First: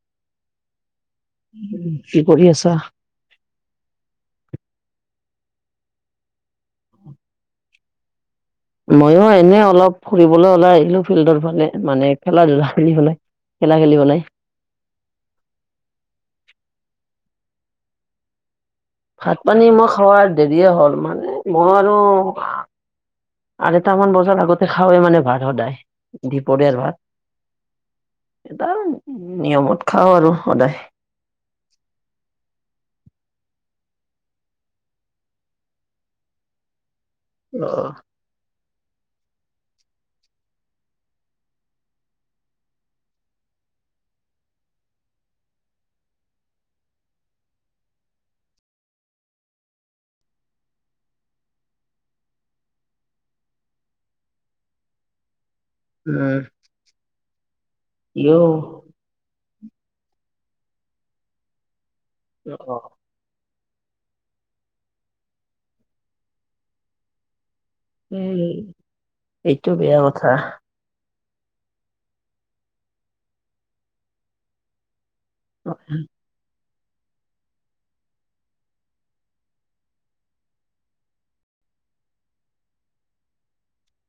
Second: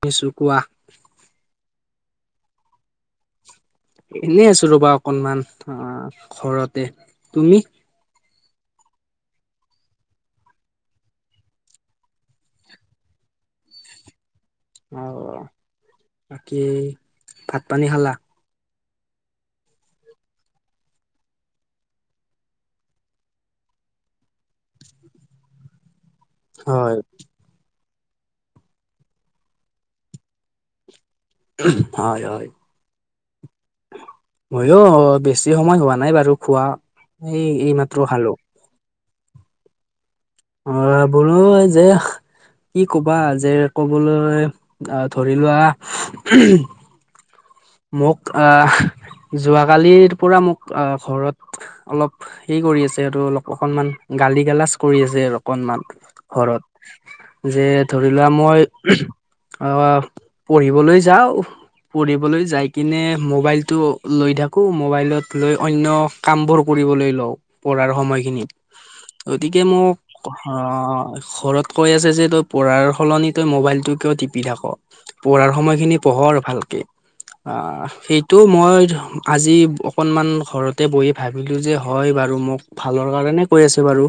শচো কোৱা? উ, কি কৰি আছা? এনে আছো ৰ'বা অকনমান অ, ঘৰতে তুমি? ময়ো এনে অলপ ফুৰিবলৈ ওলাই আহিলো, ফিল্ডৰ ফালে মানে খেলা, ধূলা কৰি পাই। খেলা, খেলিব নাই। অ, বাকী ভাত, পানী খালা? ভাত, পানী মই খাৱ দেৰিয়ে হ'ল, মানে মই আৰু আৰুটামান বছৰ আগতে, খাওে মানে ভাত সদায় দুপৰীয়ৰ হয় ভাত। এটা নিয়মত খাওঁ আৰু সদায়। হয়, হয়। ময়ো বেছি সময় হোৱা নাই বাৰু খোৱা। এই, অ', এইমাত্ৰ ভালো। অ, বোলো যে কি কবা যে কবলৈ আহ ধৰি লোৱা। মোক, আহ। যোৱ কালিৰ পৰা মোক অ, ঘৰত অলপ হে কৰি আছে আৰু অল অকনমান গালি, গালাজ কৰি আছে অলপ। অকনমান উম ঘৰত যে ধৰি লোৱা ইও মই। অ, পঢ়িবলৈ যাওঁ। পঢ়িবলৈ অ যাই কিনে মোবাইল তটো লৈ থাকো, মোবাইলত লৈ অন্য কামবোৰ কৰিবলৈ লওঁ। পঢ়াৰ এই সময়খিনিত গতিকে এইটো বেয়া মোক কথা ঘৰত কৈ আছে যে তই পঢ়াৰ সলনি তই মোবাইলটো কিয় টিপি থাক? পঢ়াৰ সময়খিনি পঢ় ভালকে। অ সেইটো মই আজি অকনমান ঘৰতে বঢ়ি ভাবিলো যে হয় বাৰু। মোক ভালৰ কাৰণে কৈ আছে বাৰু।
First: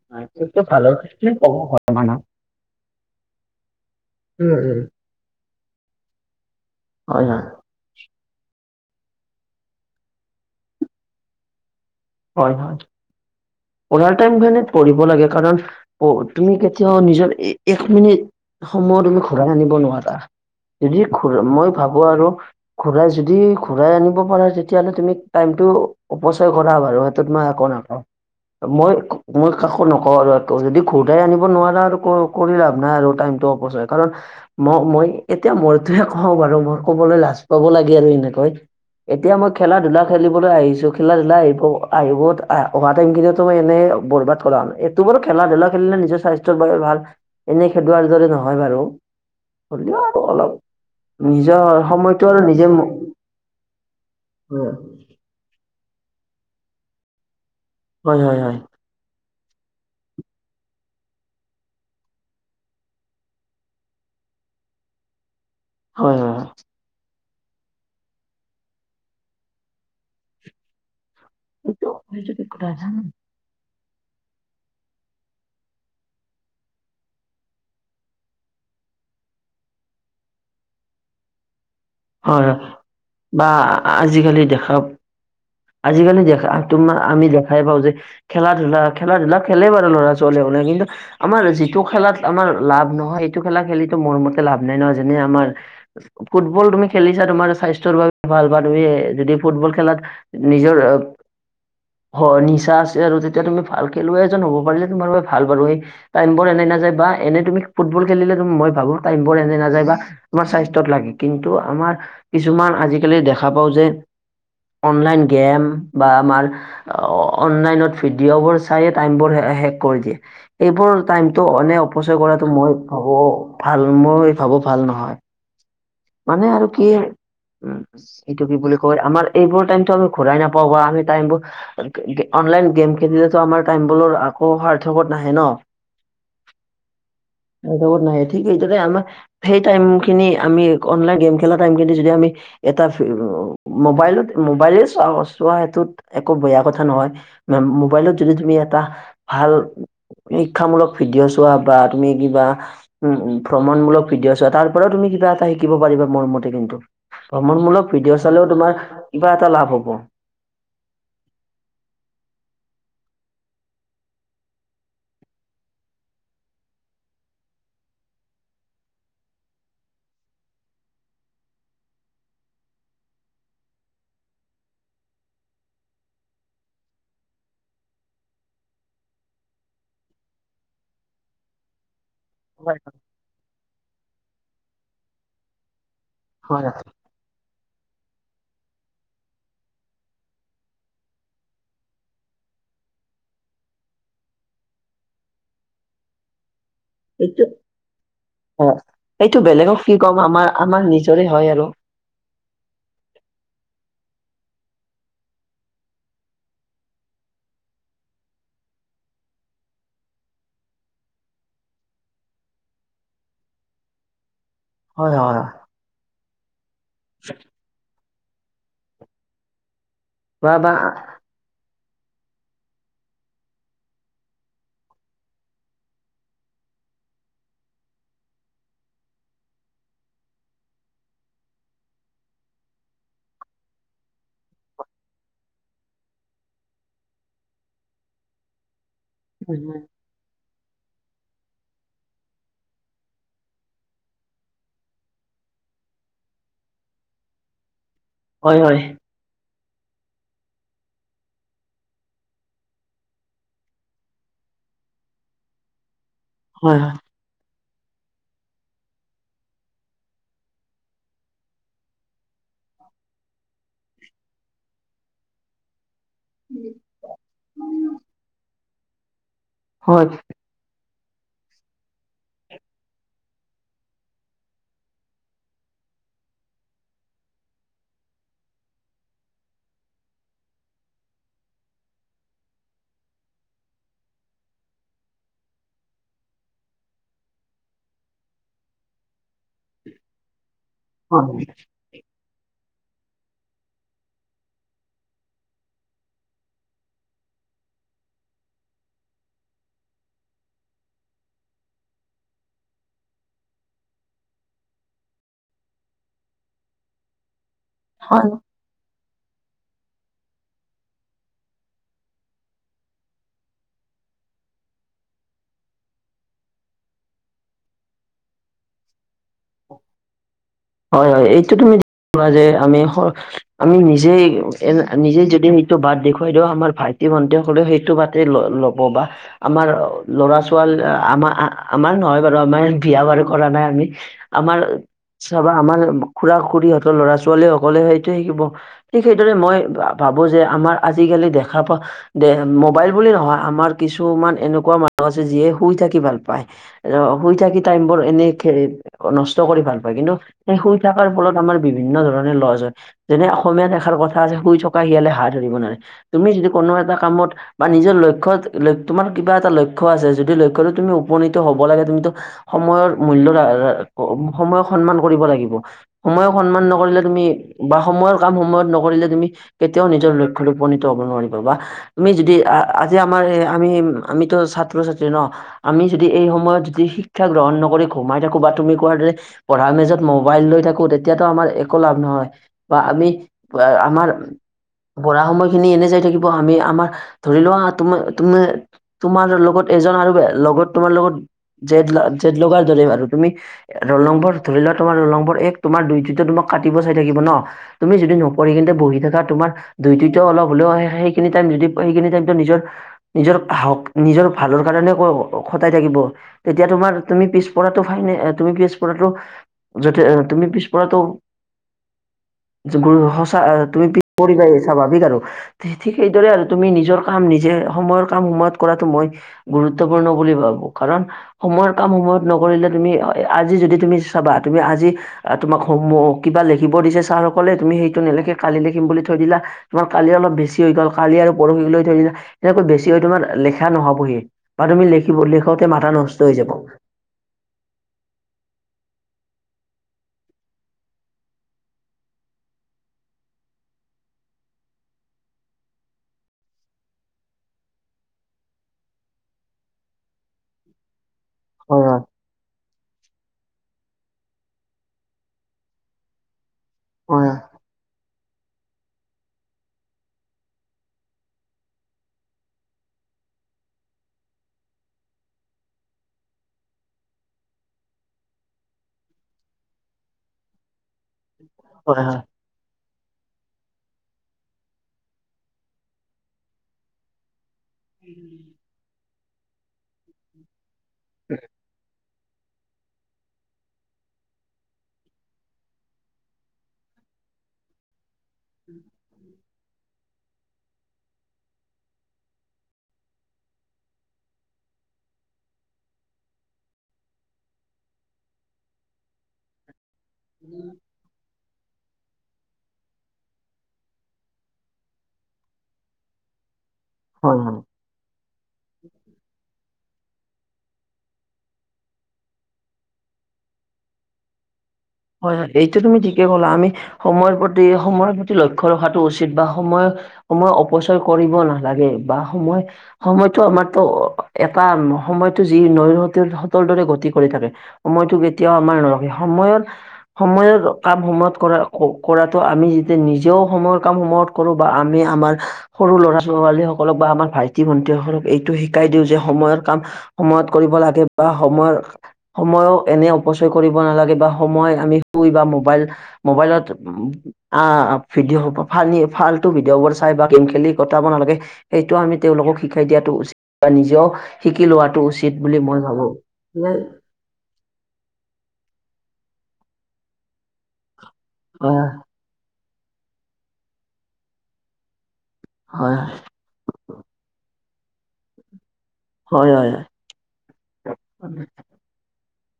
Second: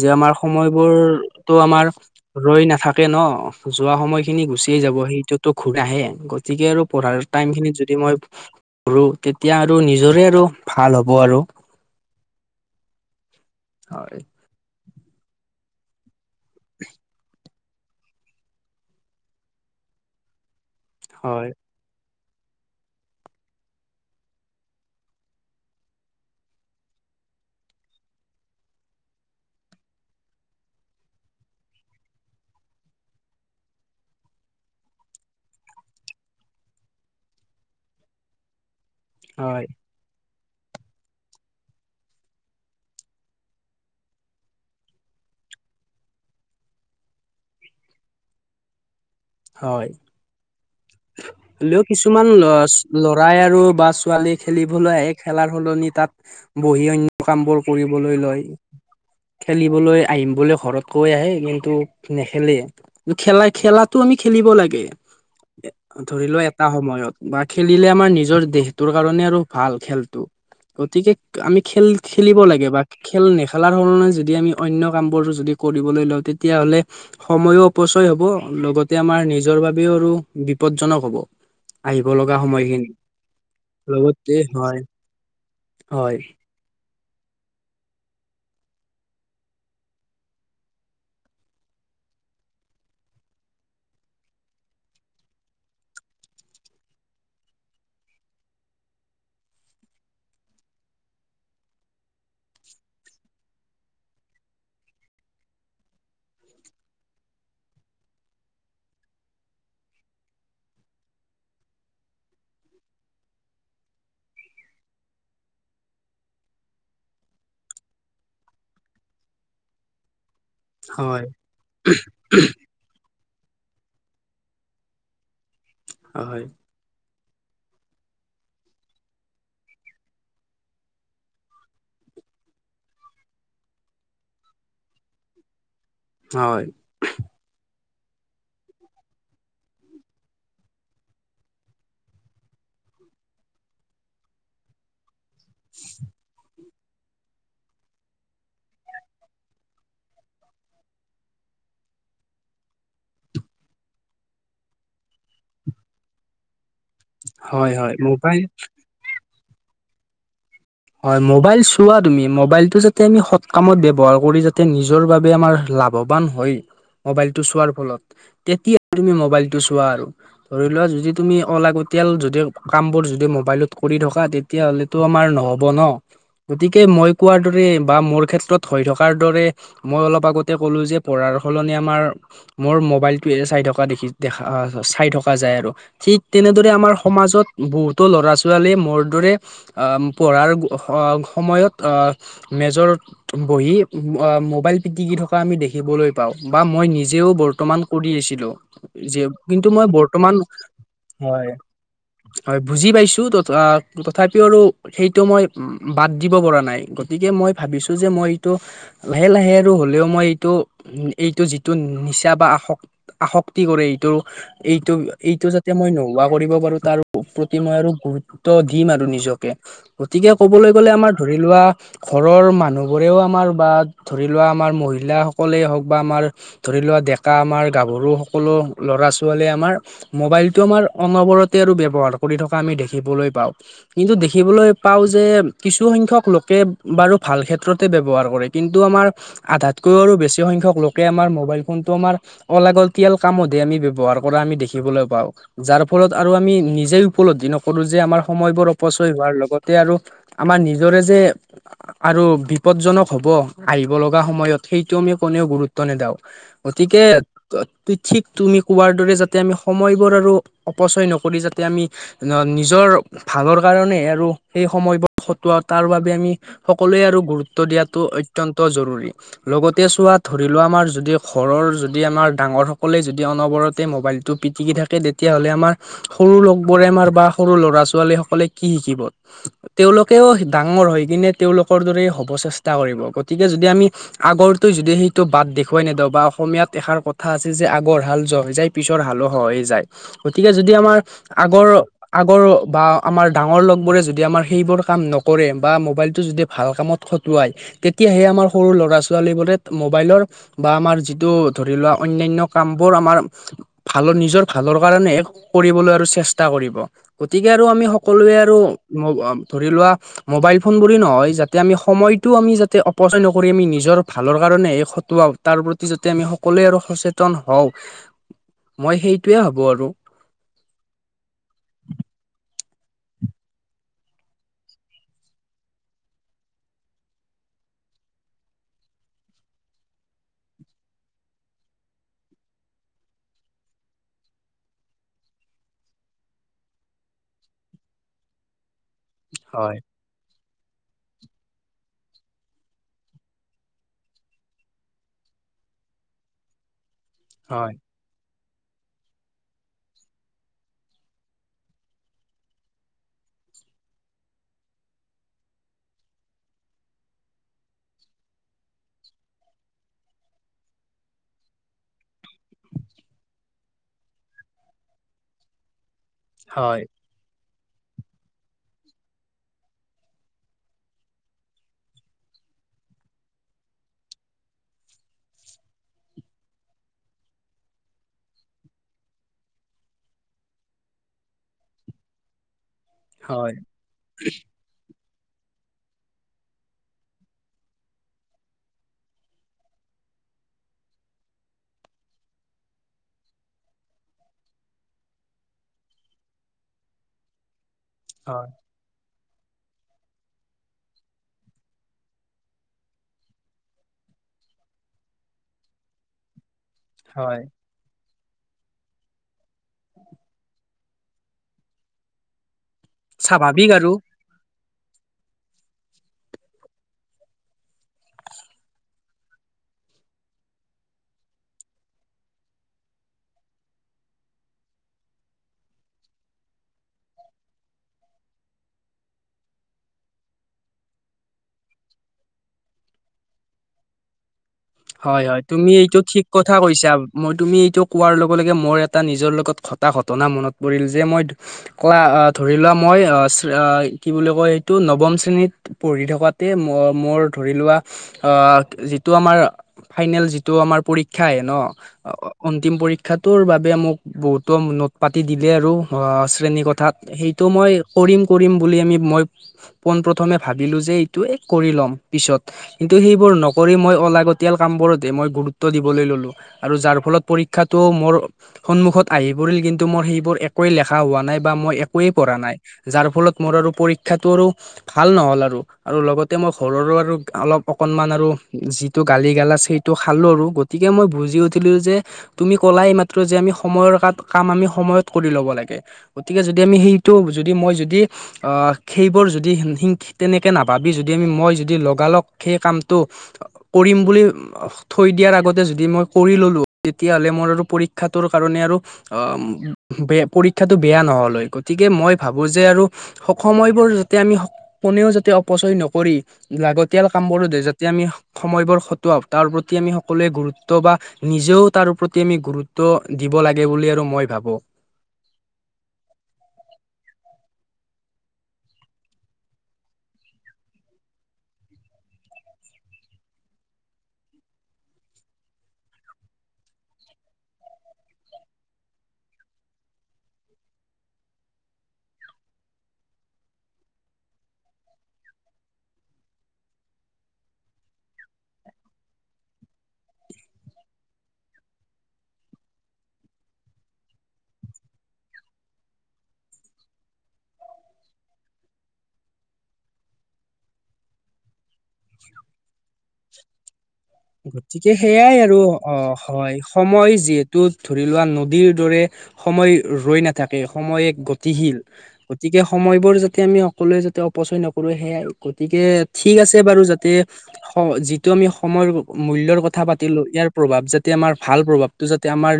যে আমাৰ এইটো ভালৰ ক্ষেত্ৰত সময়বোৰতো ক'ব আমাৰ হয় মানুহ ৰৈ নাথা কে ন যোৱা সময়খিনি উম গুচিয়েই উম যাব সেইটোতো ঘূৰি নাহে গতিকে আৰু পঢ়াৰ হয় হয় টাইমখিনি যদি মই পঢ়ো তেতিয়া আৰু নিজৰে আৰু ভাল হ'ব আৰু। হয় পঢ়াৰ হয় টাইমখিনিত পঢ়িব লাগে কাৰণ তুমি কেতিয়াও নিজৰ এক মিনিট সময় তুমি ঘূৰাই আনিব নোৱাৰা। যি ঘূ হয় মই ভাবো আৰু। যদি ঘুৰাই আনিব পাৰা তেতিয়াহ'লে তুমি টাইমটো অপচয় ক ৰা বাৰু সেইটোত মই একো নকও। মই মই কাকো নকওঁ আৰু একো যদি ঘূৰাই আনিব নোৱাৰা আৰু কৰি লাভ নাই আৰু টাইম টো অপচয় কাৰণ মই মই এতিয়া মইতোহে কওঁ বাৰু মই ক'বলৈ লাজ পাব লাগে আৰু এনেকৈ। এতিয়া মই হয় খেলা-ধূলা খেলিবলৈ আহিছো খেলা-ধূলা আহি অ আহিব অহা টাইমখিনিটো মই এনেই বৰবাদ কৰা হ'ল এইটো বাৰু খেলা-ধূলা খেলিলে নিজৰ স্বাস্থ্য ৰ কাৰনে ভাল এনেই সেইটো আনৰ দৰে নহয় বাৰু হয় হলেও আৰু অলপ নিজৰ হ'লেও সময়টো কিছুমান আৰু নিজে ল'ৰাই আৰু বা ছোৱালী হয় খেলিবলৈ আহে খেলাৰ সলনি তাত বঢ়ি অন্য কামবোৰ কৰিবলৈ হয় হয় লয়। হয় খেলিবলৈ আহিম বুলি ঘৰত কৈ আহে কিন্তু নেখেলে খেলাই খেলাত তো আমি খেলিব লাগে হয় ধৰি লোৱা হয় এটা সময়ত। বা খেলিলে আমাৰ নিজৰ দেহটোৰ কাৰণে আৰু ভাল খেলটো গতিকে আমি খেল সেইটো সেইটো খেলিব ঠিক কথা। লাগে বা হয় খেল নেখেলা [unintelligible] ণে যদি আমি অন্য কামবোৰ যদি কৰিবলৈ লওঁ তেতিয়াহ'লে সময়ো অপচয় হ'ব লগত তে আমাৰ নিজৰ বাবেও আৰু বিপদজনক হ'ব। আহিব লগা হয় সময়খিনি বা লগতে আজিকালি দেখা হয় হয় আজিকালি দেখা তোমাৰ আমি দেখাই পাওঁ যে খেলা-ধূলা খেলা-ধূলা খেলেই বাৰু ল'ৰা-ছোৱালীসকলে কিন্তু আমাৰ যিটো খে খেলাত আমাৰ লাভ নহয় সেইটো খেলা খেলিটো মোৰ মতে লাভ নাই নহয় যেনে আমাৰ ফুটবল তুমি খেলিছা তোমাৰ স্বাস্থ্যৰ বাবে ভাল বা তুমি যদি ফুটবল খেলাত নিজৰ হয় নিচা আছে আৰু যেতিয়া তুমি ভাল খেলুৱৈ এজন হ'ব পাৰিলে তোমাৰ বাবে ভাল বাৰু এই টাইমবোৰ এনে নাযায় বা এনেই তুমি ফুটবল খেলিলে তুমি মই ভাবো টাইমবোৰ এনে নাযায় বা তোমাৰ স্বাস্থ্যত লাগে কিন্তু আমাৰ কিছুমান আজিকালি দেখা পাও যে অনলাইন গেম বা আমাৰ অনলাইনত ভিডিঅ' বোৰ চাইয়ে টাইমবোৰ শেষ শেষ কৰি দিয়ে এইবোৰ হয় টাইমটো এনেই অপচয় কৰাটো মই ভাবো ভাল মই ভাবো ভাল নহয়। হয় হয় মানে আৰু কি উম এইটো কি বুলি কয় আমাৰ এইবোৰ টাইমটো আমি ঘূৰাই নাপাওঁ বা আমি টাইমবোৰ [unintelligible] অনলাইন গেম খেলিলেটো আমাৰ টাইমবোৰ আকৌ সাৰ্থকত নাহে ন। হয়। সৰ্থকত নাহে ঠিক সেইদৰে আমাৰ সেই টাইমখিনি আমি অনলাইন গেম খেলা টাইমখিনি যদি আমি এটা মোবাইলত মোবাইলেই চাও তোমাৰ সেইটোত একো বেয়া কথা নহয় মোবাইলত যদি তুমি এটা ভাল শিক্ষামূলক ভিডিঅ' চোৱা বা তুমি কিবা উম ভ্ৰমণমূলক ভিডিঅ' চোৱা তাৰ পৰাও তুমি কিবা এটা শিকিব পাৰিবা মোৰ মতে কিন্তু হয় ভ্ৰমণমূলক হয় ভিডিঅ' মোবাইল চালেও তোমাৰ কিবা এটা লাভ হ'ব। হয় মোবাইল চোৱা তুমি মোবাইলটো যাতে সৎ কামত ব্যৱহাৰ কৰি যাতে নিজৰ বাবে আমাৰ লাভৱান হয়। ম'বাইলটো চোৱাৰ ফলত তেতিয়া তুমি মবাইলটো চোৱা আৰু ধৰি লোৱা যদি তুমি অলাগতিয়াল ততিয়াল যদি কামবোৰ যদি মোবাইলত কৰি থকা তেতিয়াহ'লেতো আমাৰ নহ'ব ন? গতিকে মই কোৱাৰ দৰে বা মোৰ ক্ষেত্ৰত হৈ থকাৰ দৰে মই অলপ আগতে কলো যে পঢ়াৰ সলনি আমাৰ মোৰ হয় মবাইলটো চাই থকা দেখি দেখা চাই থকা যায় আৰু ঠিক হয় তেনেদৰে হয়। আমাৰ সমাজত বহুতো ল'ৰা ছোৱালীয়ে মোৰ দৰে আহ পঢ়াৰ সময়ত মেজত বহি অ মোবাইল পিটিকি থকা আমি দেখিবলৈ পাওঁ। বা মই নিজেও এইটো বৰ্তমান কৰি আছিলোঁ অ যে এইটো কিন্তু বেলেগক কি মই ক'ম বৰ্তমান আমাৰ আমাৰ নিজৰে হয় আৰু হয় বুজি পাইছো তথাপি সেইটো মই বাদ দিব পৰা নাই গতিকে মই ভাবিছো যে মই এইটো লাহে লাহে আৰু হ'লেও মই এইটো এইটো যিটো নিচা বা আস-আসক্তি কৰে এইটো এইটো হয় হয় এইটো হয়। যাতে মই নোহোৱা কৰিব পাৰো তাৰ প্ৰতি মই আৰু গুৰুত্ব দিম আৰু নিজক। গতিকে বা কবলৈ গ'লে আমাৰ বা ধৰি লোৱা ঘৰৰ মানুহ বোৰেও আমাৰ বা ধৰি লোৱা আমাৰ মহিলাাসকলেই হওঁক বা আমাৰ ধৰি লোৱা ডেকা আমাৰ গাভৰু সকলো ল'ৰা-ছোৱালী আমাৰ মোবাইলতটো আমাৰ অনবৰতে আৰু ব্যৱহা কৰি থকা আমি দেখিবলৈ পাওঁ। কিন্তু দেখিবলৈ পাওঁ যে, কিছুসংখ্যক লোকে বাৰু ভাল ক্ষেত্ৰতে ব্যৱহাৰ কৰে কিন্তু আমাৰ আধাতকৈ আৰু বেছি সংখ্যক লোকে আমাৰ মোবাইল ফোন টো আমাৰ অলাগলতিয়াল কামতহে আমি ব্যৱহাৰ কৰা আমি দেখিবলৈ পাওঁ। যাৰ ফলত আৰু আমি নিজেই উপলব্ধি নকৰোঁ যে আমাৰ হয়, সময়বোৰ হয়, অপচয় হোৱাৰ লগত তে আৰু আমাৰ নিজৰে যে আৰু বিপদজনক হ'ব আহিব লগা সময়ত সেইটো আমি কোনেও গুৰুত্ব নেদাওঁ। হয়, হয়, গতিকে ঠিক তুমি কোৱাৰ দৰে যাতে আমি সময়বোৰ আৰু অপচয় নকৰি যাতে আমি নিজৰ ভালৰ কাৰণে আৰু সেই সময়বোৰ খটোৱা তাৰ বাবে আমি সকলোৱে আৰু গুৰুত্ব দিয়াটো অত্যন্ত জৰুৰী। লগতে হয়, চোৱা ধৰি লোৱা, আমাৰ যদি ঘৰৰ যদি আমাৰ ডাঙৰসকলে যদি অনবৰতে মোবাইলটো পিটিকি থাকে তেতিয়াহ'লে আমাৰ সৰু লগ বোৰে আমাৰ বা সৰু ল'ৰা ছোৱালীসকলে কি শিকিব? তেওঁলোকেও ডাঙৰ হৈ কিনে তেওঁলোকৰ দৰে হ'ব চেষ্টা কৰিব গতিকে যদি যদি আমি, আগৰটো যদি সেইটো বাট দেখুৱাই নিদিওঁ বা অসমীয়াত এষাৰ কথা আছে যে আগৰ হাল যোৱা যায়, পিছৰ হালো হয়ে যায়। গতিকে যদি আমাৰ হয়, আগৰ আগৰ বা আমাৰ ডাঙৰ লগবোৰে যদি আমাৰ সেইবোৰ কাম নকৰে বা মোবাইলটো যদি ভাল কামত খটোৱাই তেতিয়াহে আমি আমাৰ সৰু ল'ৰা-ছোৱালীবোৰে মোবাইলৰ বা আমাৰ যিটো ধৰি লোৱা অন্যান্য কামবোৰ আমাৰ ভালৰ নিজৰ ভালৰ কাৰণে কৰিবলৈ আৰু চেষ্টা কৰিব গতিকে আৰু আমি হয়। সকলোৱে আৰু ধৰি লোৱা মোবাইল ফোন বুলি নহয় যাতে আমি সময়তো আমি যাতে অপচয় নকৰি আমি নিজৰ নিজৰ ভালৰ কাৰণে খটোৱাক তাৰ প্ৰতি যাতে আমি সকলোৱে আৰু সচেতন হওঁ মই সেইটোোৱে ভাবো আৰু হয় - হয়। এইটো তুমি ঠিক ক'লা যে আমি -আমি নিজেই - নিজে যদি সেইটো বাট দেখুৱাই দিওঁ আমাৰ ভাইটি ভণ্টি হতে সেইটো বাটে ল - ল'ব বা আমাৰ ল'ৰা- ছোৱালী আমাৰ আমাৰ নহয় বাৰু আমাৰ বিয়া বাৰু কৰা নাই আমি আমাৰ বা আমাৰ খুৰা - খুৰীহঁতৰ লৰা -ছোৱালী সকলে সেইটোৱে শিকিব। ঠিক সেইদৰে মই হয় ভাবো যে আমাৰ আজিকালি দেখা পোৱা, দে মোবাইল বুলি নহয় আমাৰ কিছুমান এনেকুৱা মানুহ আছে যিয়ে শুই থাকি ভাল পায়, শুই থাকি হয় টাইম বোৰ এনে কে নষ্ট কৰি ভাল পায়। কিন্তু, সেই শুই থকাৰ ফলত আমাৰ বিভিন্ন ধৰণৰ লষ্ট হয় যেনে অসমীয়া এষাৰ কথা আছে শুই থকা শিয়ালে হাঁহ ধৰিব নোৱাৰে। তুমি যদি কোনো এটা কামত বা নিজৰ লক্ষ্যত তোমাৰ কিবা এটা লক্ষ্য আছে, যদি লক্ষ্য তুমি উপনীত হ'ব লাগে তুমিতো সময়ৰ মূল্য ৰাখি সময় সন্মান কৰিব লাগিব। সময়ক সন্মান হয় নকৰিলে তুমি বা সময়ৰ কাম সময়ত নকৰিলে, তুমি কেতিয়াও নিজৰ লক্ষ্যত উপনীত হ'ব নোৱাৰিবা বা তুমি যদি আজি, আমাৰ আমি আমিতো ছাত্ৰ -ছাত্ৰী ন আমি যদি এই সময়ত যদি শিক্ষা গ্ৰহণ ন কৰি সোমাই থাকো বা তুমি কোৱাৰ দৰে পঢ়া মেজত মোবাইল লৈ থাকো, তেতিয়াতো আমাৰ একো লাভ নহয়। বা আমি, হয় আমাৰ পঢ়া সময়খিনি এনে যাই থাকিব, আমি আমাৰ ধৰি লোৱা তোমা -তোমা-তোমাৰ লগত এজন আৰু লগত তোমাৰ লগত জেদ -জেদ লগাৰ দৰে আৰু তুমি ৰুলনম্বৰ ধৰি লোৱা, তোমাৰ ৰুলনম্বৰ এক তোমাৰ, দুই কিটাই তোমাক কাটিব চাই থাকিব ন? তুমি যদি হয় নকৰি কিনে বহি থকা [unintelligible] ভালৰ কাৰণে খটাই থাকিব। তেতিয়া তোমাৰ তুমি হয় পিছপৰাটো ফাইনে তুমি পিছপৰাটো যাতে তুমি পিছপৰাটো [inaudible] সঁচা স্বাভাৱিক তুমি আৰু পিছ পৰিবাই। স্বাভাৱিক আৰু ঠিক সেইদৰে আৰু তুমি নিজৰ কাম নিজে সময়ৰ কাম সময়ত কৰাটো মই গুৰুত্ব গুৰুত্বপূৰ্ণ বুলি ভাবো কাৰণ সময়ৰ কাম সময়ত নকৰিলে তুমি আজি যদি তুমি চাবা তুমি আজি তোমাক কিবা লিখিব দিছে ছাৰসকলে তুমি সেইটো নিলিখি, কালি লিখিম বুলি থৈ থৈ দিলা তোমাৰ কালি অলপ বেছি হৈ গ'ল, কালি আৰু পৰহিলৈ থৈ দিলা এনেকৈ বেছি হৈ তোমাৰ লিখা নহবই। হয়- হয়। তুমি এইটো ঠিক কথা কৈছা, মই তুমি এইটো কোৱাৰ লগে- লগে মোৰ এটা নি- নিজৰ লগত ঘটা ঘটনা মনত পৰিল যে মই ক ধৰি [unintelligible] বুলি কয় সেইটো নৱম শ্ৰেণীত পঢ়ি থকাতে ম-মোৰ ধৰি লোৱা আহ, যিটো আমাৰ ফাইনেল যিটো আমাৰ পৰীক্ষা আহে হয় ন তিম পৰীক্ষাটোৰ বাবে মোক বহুতো নোট পাতি দিলে আৰু শ্ৰেণীক ক্ষাত হয় হয় হয় সেইটো মই কৰিম কৰিম বুলি, আমি মই পোন প্ৰ্থমে ভাবিলোঁ যে এইটোোৱে কৰি ল'ম পিছত, কিন্ত সেইবোৰ নকৰি মই অলাগত তিয়াল কামবোৰতে মই গুৰুত্ব দিবলৈ ললো, আৰু যাৰ ফলত পৰীক্ষাটো মোৰ সন্মুখত আহ পৰিল কিন্তু মোৰ সেইবোৰ একোৱ লিখা হোৱা নাই বা মই হয় একোৱে হয় পঢ়া নাই যাৰ ফলত মোৰ আৰু পৰীক্ষাটো আৰু ভাল নহ'ল আৰু, আৰু লগতে মই ঘৰৰো আৰু অলপ অকণমান আৰু যি- টো গালি গালাচ সেইটো খালোঁ আৰু গতিকে মই বুজি উঠিলো যে তুমি ক'লাই মাত্ৰ যে আমি সময়ৰ কা-কাম আমি সময়ত কৰি ল'ব লাগে। গতিকে যদি আমি সেইটো যদি মই যদি আ, সেইবোৰ যদি তেনেকে নাভাবি যদি আমি মই যদি লগালক সেই কামটো কৰিম বুলি থৈ দিয়াৰ আগতে যদি মই কৰি ল'লোঁ। তেতিয়াহ'লে মোৰ আৰু পৰীক্ষাটোৰ কাৰণে আৰু অ, বে পৰীক্ষাটো বেয়া নহল হয়। গতিকে মই ভাবো যে আৰু স-সময়বোৰ যাতে আমি কোনেও যাতে অপচয় নকৰি লাগতিয়াল কাম হয় হয়। বোৰোতে যদি আমি স-সময়বোৰ খতোৱা তাৰ প্ৰ আমি সকলোঁৱে গুৰুত্ব বা নিজেও তাৰ প্ৰতি আমি গুৰুত্ব দিব লাগে বুলি আৰু মই ভাবো। হয়, হয়, এইটো তুমি ঠিকে ক'লা। আমি সময়ৰ প্ৰতি সময়ৰ প্ৰতি লক্ষ্য ৰখাটো উচিত বা সময় সময় অপচয় কৰিব নালাগে, বা সময়-সময়তো মাত্ৰ এটা সময়তটো যি নৈ সতৰ দৰে গতি কৰি থাকে সময়তটো কেতিয়াও আমাৰ নৰখে সময়ত সময়ৰ কাম সময়ত কৰা-ক-কৰাতটো আমি যেতিয়া নিজেও সময়ৰ কাম সময়ত কৰো বা আমি আমাৰ সৰু ল'ৰা ছোৱালী সকলক বা আমাৰ ভাইটি ভন্টি সকলক এইটো শিকাই দিওঁ যে সময়ৰ কাম সময়ত কৰিব লাগে, বা সময়ত সময়ো এনে অপচয় কৰিব নালাগে বা [unintelligible] ভিডিঅ' বোৰ চাই বা গেম খেলি কটাব নালাগে। সেইটো আমি তেওঁলোকক শিকাই দিয়াটো উচিত বা নিজেও শিকি গতিকে লোৱাটো উচিত সেইয়াই বুলি আৰু, মই অ, ভাবো হয়, সময় যিহেতু ধৰি লোৱা নদীৰ দৰে সময় ৰৈ নাথাকে, সময় এক গতিশীল। গতিকে স সময়বোৰ যাতে আমি সকলোৱে যাতে অপচয় নকৰোঁ। সেয়াই আৰু গতিকে হয় ঠিক আছে বাৰু। যাতে স যিটো আমি সময়ৰ হয় মূল্যৰ হয় কথা পাতিলোঁ, ইয়াৰ প্ৰভাৱ যাতে আমাৰ ভাল প্ৰভাৱটো যাতে তে আমাৰ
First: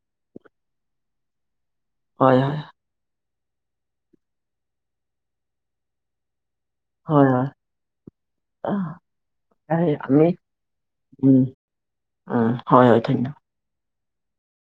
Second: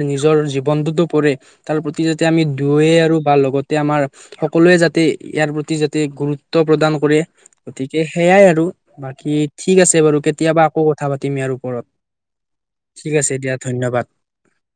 জীৱনটোতো পৰেই তৰপতি যাতে হয় হয় আমি দুয়োৱে আৰু বা লগতে আমাৰ সকলোৱে যাতে ইয়াৰ প্ৰতি যাতে গুৰুত্ব ত্ব প্ৰদান কৰে হয় হয় হয় হয় গতিকে সেয়াই আৰু, বাকী ঠিক হয় আছে বাৰু আমি কেতিয়াবা আকৌ কথা পা তিম উম ইয়াৰ ওপৰত। উম হয় হয় ঠিক ধন্যবাদ আছে দিয়া ধন্যবাদ।